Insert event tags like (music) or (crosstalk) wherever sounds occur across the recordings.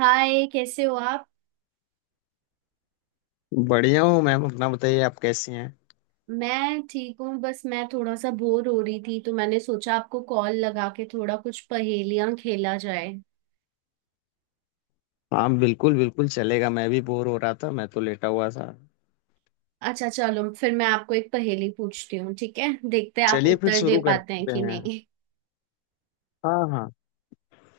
हाय, कैसे हो आप। बढ़िया हूँ मैम। अपना बताइए, आप कैसी हैं? मैं ठीक हूँ, बस मैं थोड़ा सा बोर हो रही थी तो मैंने सोचा आपको कॉल लगा के थोड़ा कुछ पहेलियां खेला जाए। हाँ, बिल्कुल बिल्कुल चलेगा। मैं भी बोर हो रहा था, मैं तो लेटा हुआ था। अच्छा चलो, फिर मैं आपको एक पहेली पूछती हूँ, ठीक है। देखते हैं आप चलिए फिर उत्तर दे शुरू पाते हैं करते कि हैं। नहीं। हाँ हाँ।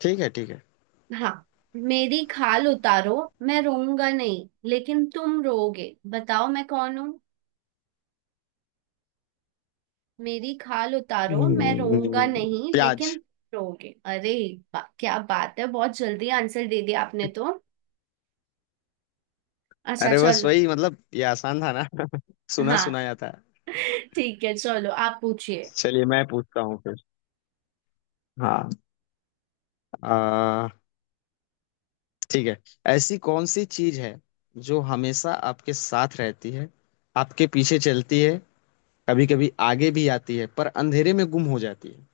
ठीक है ठीक है। (laughs) हाँ, मेरी खाल उतारो, मैं रोऊंगा नहीं लेकिन तुम रोओगे, बताओ मैं कौन हूँ। मेरी खाल उतारो, मैं रोऊंगा हम्म, नहीं प्याज। लेकिन रोओगे। अरे क्या बात है, बहुत जल्दी आंसर दे दिया आपने तो। अच्छा अरे बस चलो। वही, मतलब ये आसान था ना। (laughs) सुना हाँ, सुनाया था। ठीक है, चलो आप पूछिए। चलिए मैं पूछता हूँ फिर। हाँ। आ, ठीक है। ऐसी कौन सी चीज है जो हमेशा आपके साथ रहती है, आपके पीछे चलती है, कभी कभी आगे भी आती है, पर अंधेरे में गुम हो जाती है?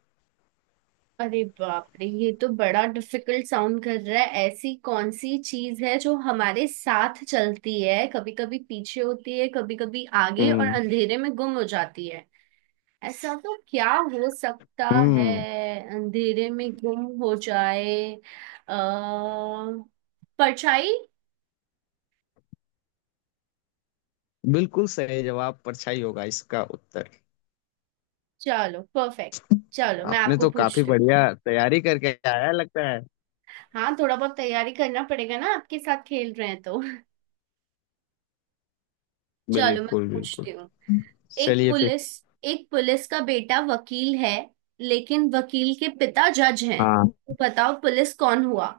अरे बाप रे, ये तो बड़ा डिफिकल्ट साउंड कर रहा है। ऐसी कौन सी चीज है जो हमारे साथ चलती है, कभी कभी पीछे होती है, कभी कभी आगे, और हम्म। अंधेरे में गुम हो जाती है। ऐसा तो क्या हो सकता है। हम्म। अंधेरे में गुम हो जाए। अः परछाई। बिल्कुल सही जवाब, परछाई होगा इसका उत्तर। चलो परफेक्ट। चलो मैं आपने आपको तो काफी पूछती हूँ। बढ़िया तैयारी करके आया लगता है। हाँ, थोड़ा बहुत तैयारी करना पड़ेगा ना, आपके साथ खेल रहे हैं तो। (laughs) चलो मैं बिल्कुल बिल्कुल। पूछती हूँ। एक चलिए फिर। पुलिस एक पुलिस का बेटा वकील है, लेकिन वकील के पिता जज हैं। हाँ। तो बताओ पुलिस कौन हुआ।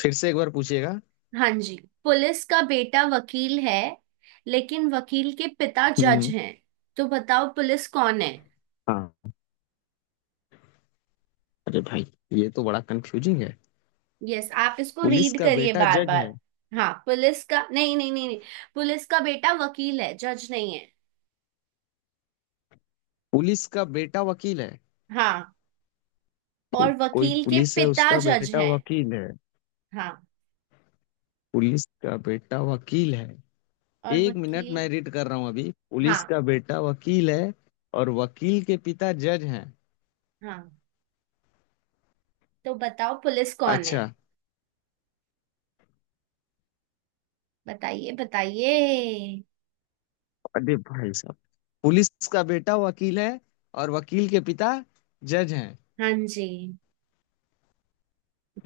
फिर से एक बार पूछिएगा। हाँ जी, पुलिस का बेटा वकील है, लेकिन वकील के पिता जज हम्म। हैं। तो बताओ पुलिस कौन है। हाँ। अरे भाई, ये तो बड़ा कंफ्यूजिंग है। यस, आप इसको पुलिस रीड का करिए बेटा बार जज है। बार। हाँ, पुलिस का, नहीं नहीं नहीं नहीं। पुलिस का बेटा वकील है, जज नहीं है। पुलिस का बेटा वकील है। हाँ, और कोई वकील के पुलिस है, पिता उसका जज बेटा हैं। वकील है। हाँ, पुलिस का बेटा वकील है। और एक मिनट, मैं वकील। रीड कर रहा हूँ अभी। पुलिस हाँ का बेटा वकील है और वकील के पिता जज हैं। हाँ। तो बताओ पुलिस कौन है। अच्छा। बताइए बताइए। अरे भाई साहब, पुलिस का बेटा वकील है और वकील के पिता जज हैं। हाँ जी।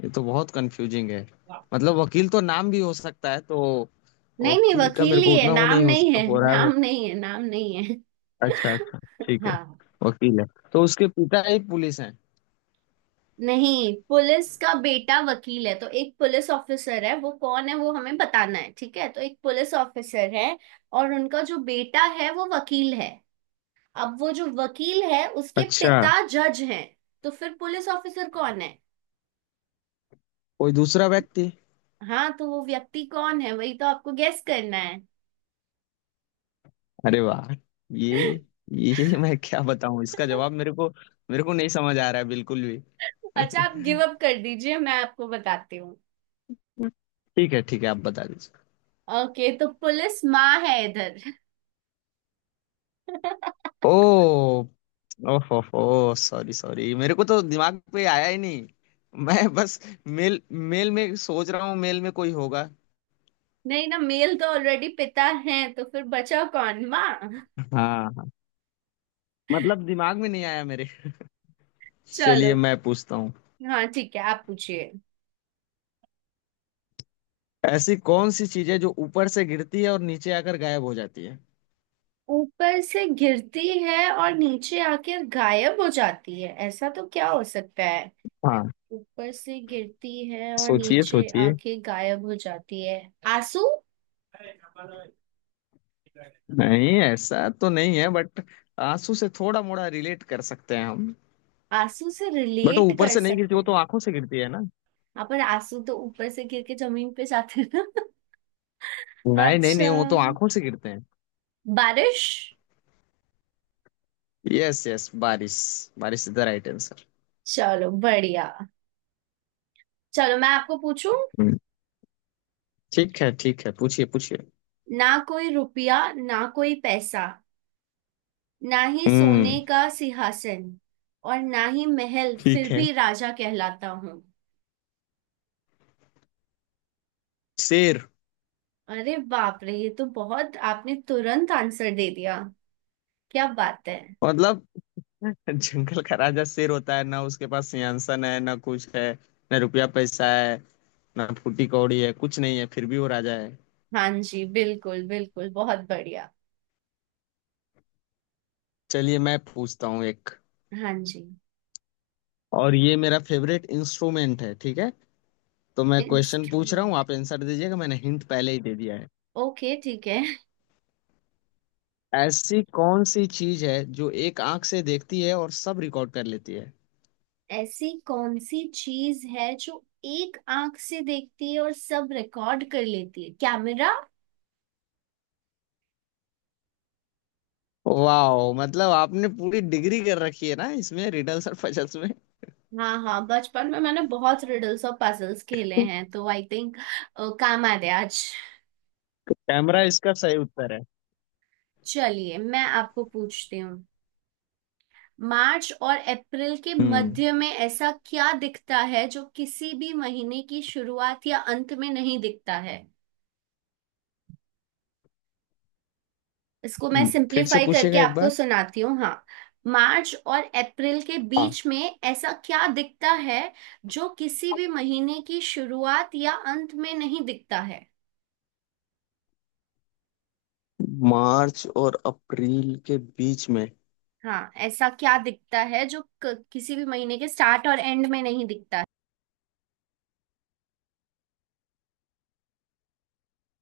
ये तो बहुत कंफ्यूजिंग है। मतलब वकील तो नाम भी हो सकता है तो। नहीं नहीं, वकील का वकील मेरे ही को है, उतना वो नाम नहीं नहीं है, हो रहा है, नाम बट नहीं है, नाम नहीं है। अच्छा अच्छा, (laughs) ठीक है। हाँ। वकील है, तो उसके पिता ही पुलिस हैं। नहीं, पुलिस का बेटा वकील है, तो एक पुलिस ऑफिसर है, वो कौन है वो हमें बताना है, ठीक है। तो एक पुलिस ऑफिसर है, और उनका जो बेटा है वो वकील है। अब वो जो वकील है, उसके अच्छा, पिता जज हैं। तो फिर पुलिस ऑफिसर कौन है। कोई दूसरा व्यक्ति। हाँ, तो वो व्यक्ति कौन है, वही तो आपको गेस करना है। अरे वाह! ये ये मैं क्या बताऊं इसका जवाब? मेरे को, मेरे को नहीं समझ आ रहा है बिल्कुल भी। अच्छा, आप गिव अप कर दीजिए, मैं आपको बताती हूँ। ठीक है ठीक है, आप बता दीजिए। ओके, तो पुलिस माँ है इधर। (laughs) ओ, ओहो सॉरी सॉरी, मेरे को तो दिमाग पे आया ही नहीं। मैं बस मेल, मेल में सोच रहा हूँ, मेल में कोई होगा। नहीं ना, मेल तो ऑलरेडी पिता है, तो फिर बचा कौन, माँ। हाँ। हाँ। मतलब दिमाग में नहीं आया मेरे। चलो। चलिए मैं पूछता हूँ। हाँ ठीक है, आप पूछिए। ऐसी कौन सी चीजें जो ऊपर से गिरती है और नीचे आकर गायब हो जाती है? ऊपर से गिरती है और नीचे आकर गायब हो जाती है, ऐसा तो क्या हो सकता है। हाँ। ऊपर से गिरती है और सोचिए नीचे सोचिए। आके गायब हो जाती है। आंसू। नहीं, ऐसा तो नहीं है, बट आंसू से थोड़ा मोड़ा रिलेट कर सकते हैं हम। आंसू से बट वो रिलेट ऊपर कर से नहीं गिरती, सकते वो तो हैं। आंखों से गिरती है ना। हाँ, पर आंसू तो ऊपर से गिर के जमीन पे जाते हैं। नहीं नहीं अच्छा। नहीं, वो तो आंखों से गिरते हैं। बारिश। यस यस, बारिश। बारिश इज द राइट आंसर। चलो बढ़िया। चलो मैं आपको पूछूं। ठीक है ठीक है, पूछिए पूछिए। ना कोई रुपया ना कोई पैसा, ना ही सोने हम्म। का सिंहासन, और ना ही महल, फिर ठीक है। भी राजा कहलाता हूँ। शेर। अरे बाप रे, ये तो बहुत, आपने तुरंत आंसर दे दिया, क्या बात है। मतलब (laughs) जंगल का राजा शेर होता है ना, उसके पास सिंहासन है ना कुछ है, ना रुपया पैसा है, ना फूटी कौड़ी है, कुछ नहीं है फिर भी वो राजा है। हाँ जी, बिल्कुल बिल्कुल, बहुत बढ़िया। चलिए मैं पूछता हूँ एक। हाँ जी। और ये मेरा फेवरेट इंस्ट्रूमेंट है, ठीक है, तो मैं क्वेश्चन पूछ रहा हूँ, इंस्ट्रूमेंट, आप आंसर दीजिएगा, मैंने हिंट पहले ही दे दिया है। ओके ठीक है। ऐसी कौन सी चीज है जो एक आंख से देखती है और सब रिकॉर्ड कर लेती है? ऐसी कौन सी चीज है जो एक आंख से देखती है और सब रिकॉर्ड कर लेती है। कैमरा। वाह, मतलब आपने पूरी डिग्री कर रखी है ना इसमें, रिडल्स और पजल्स में। हाँ हाँ, बचपन में मैंने बहुत रिडल्स और पजल्स खेले हैं तो आई थिंक काम आ गया आज। कैमरा इसका सही उत्तर है। चलिए मैं आपको पूछती हूँ। मार्च और अप्रैल के हम्म। मध्य में ऐसा क्या दिखता है जो किसी भी महीने की शुरुआत या अंत में नहीं दिखता है। इसको मैं फिर से सिंपलीफाई करके पूछिएगा एक आपको बार। सुनाती हूँ। हाँ, मार्च और अप्रैल के हाँ। बीच में ऐसा क्या दिखता है जो किसी भी महीने की शुरुआत या अंत में नहीं दिखता है। मार्च और अप्रैल के बीच में। हाँ, ऐसा क्या दिखता है जो किसी भी महीने के स्टार्ट और एंड में नहीं दिखता है।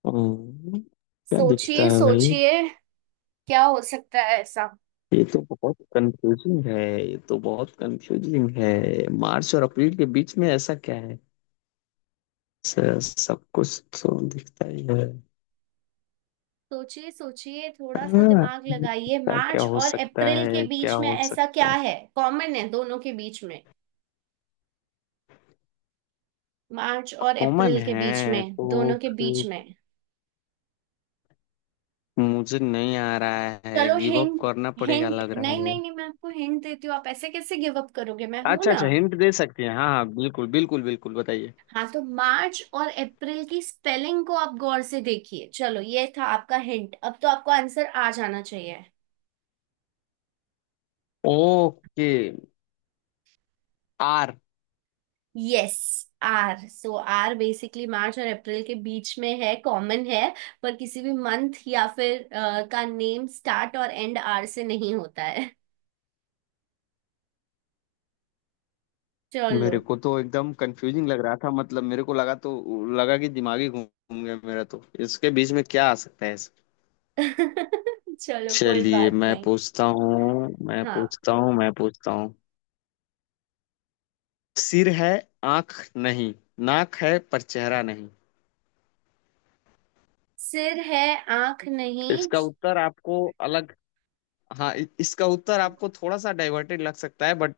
हम्म, क्या दिखता सोचिए है भाई? सोचिए। क्या हो सकता है ऐसा। ये तो बहुत कंफ्यूजिंग है। ये तो बहुत कंफ्यूजिंग है। मार्च और अप्रैल के बीच में ऐसा क्या है? सब कुछ तो दिखता ही है। सोचिए सोचिए, थोड़ा सा हाँ, दिमाग लगाइए। ऐसा क्या मार्च हो और सकता अप्रैल के है, क्या बीच में हो ऐसा सकता क्या है? है, कॉमन है दोनों के बीच में। मार्च और कॉमन अप्रैल के बीच है में, तो। दोनों के बीच में। मुझे नहीं आ रहा है, चलो गिव अप हिंट। करना पड़ेगा हिंट, लग रहा नहीं है। नहीं नहीं, मैं आपको हिंट देती हूँ, आप ऐसे कैसे गिव अप करोगे, मैं हूं अच्छा ना। अच्छा, हिंट दे सकती हैं? हाँ हाँ बिल्कुल बिल्कुल बिल्कुल, बताइए। हाँ तो मार्च और अप्रैल की स्पेलिंग को आप गौर से देखिए। चलो ये था आपका हिंट, अब तो आपको आंसर आ जाना चाहिए। Okay. R. Yes, R. So R basically March और अप्रैल के बीच में है, कॉमन है। पर किसी भी मंथ या फिर का नेम स्टार्ट और एंड आर से नहीं होता है। चलो। मेरे को तो एकदम कंफ्यूजिंग लग रहा था, मतलब मेरे को लगा तो लगा कि दिमागी घूम गया मेरा, तो इसके बीच में क्या आ सकता है (laughs) चलो कोई चलिए बात मैं नहीं। पूछता हूँ, मैं हाँ। पूछता हूँ, मैं पूछता हूँ। सिर है आंख नहीं, नाक है पर चेहरा नहीं। सिर है आंख नहीं। इसका उत्तर आपको अलग, हाँ इसका उत्तर आपको थोड़ा सा डाइवर्टेड लग सकता है, बट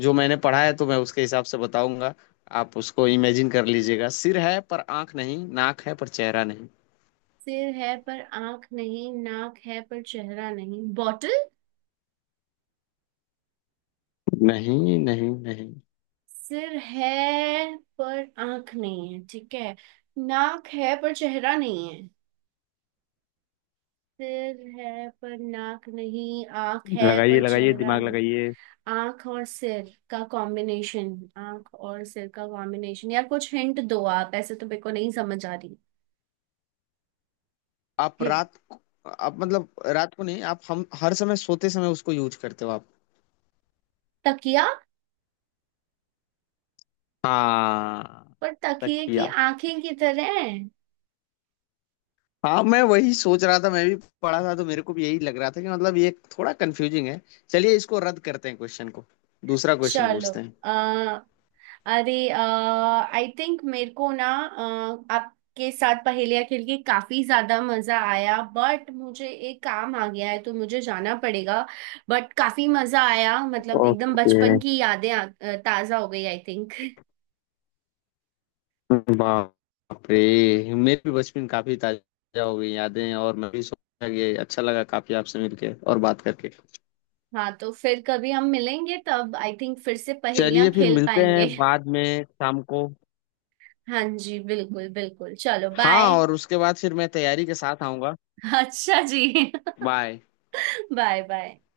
जो मैंने पढ़ा है तो मैं उसके हिसाब से बताऊंगा। आप उसको इमेजिन कर लीजिएगा। सिर है पर आंख नहीं, नाक है पर चेहरा नहीं। सिर है पर आंख नहीं, नाक है पर चेहरा नहीं, बॉटल। नहीं नहीं नहीं। सिर है पर आंख नहीं है, ठीक है, नाक है पर चेहरा नहीं है। सिर है पर नाक नहीं, आंख है लगाइए पर लगाइए, चेहरा दिमाग नहीं। लगाइए। आंख और सिर का कॉम्बिनेशन। आंख और सिर का कॉम्बिनेशन, यार कुछ हिंट दो, आप ऐसे तो मेरे को नहीं समझ आ रही। आप हिंट। रात को, आप मतलब, रात को नहीं, आप हम हर समय सोते समय उसको यूज करते हो आप। तकिया। हाँ पर तकिए की तकिया। आंखें की तरह हैं। हाँ, मैं वही सोच रहा था। मैं भी पढ़ा था, तो मेरे को भी यही लग रहा था कि मतलब ये थोड़ा कंफ्यूजिंग है। चलिए इसको रद्द करते हैं क्वेश्चन को, दूसरा क्वेश्चन चलो। पूछते हैं। आ, अरे, आई थिंक मेरे को ना आपके साथ पहेलियाँ खेल के काफी ज्यादा मजा आया, बट मुझे एक काम आ गया है तो मुझे जाना पड़ेगा। बट काफी मजा आया, मतलब एकदम ओके। बचपन की यादें ताजा हो गई आई थिंक। (laughs) बाप रे, मेरे भी बचपन काफी ताजा हो गई यादें, और मैं भी सोचा कि अच्छा लगा काफी आपसे मिलके और बात करके। हाँ, तो फिर कभी हम मिलेंगे तब आई थिंक फिर से पहेलियाँ चलिए फिर खेल मिलते हैं पाएंगे। (laughs) बाद में शाम को। हाँ जी, बिल्कुल बिल्कुल, चलो हाँ, बाय। और उसके बाद फिर मैं तैयारी के साथ आऊंगा। (laughs) अच्छा जी। बाय। (laughs) Bye bye.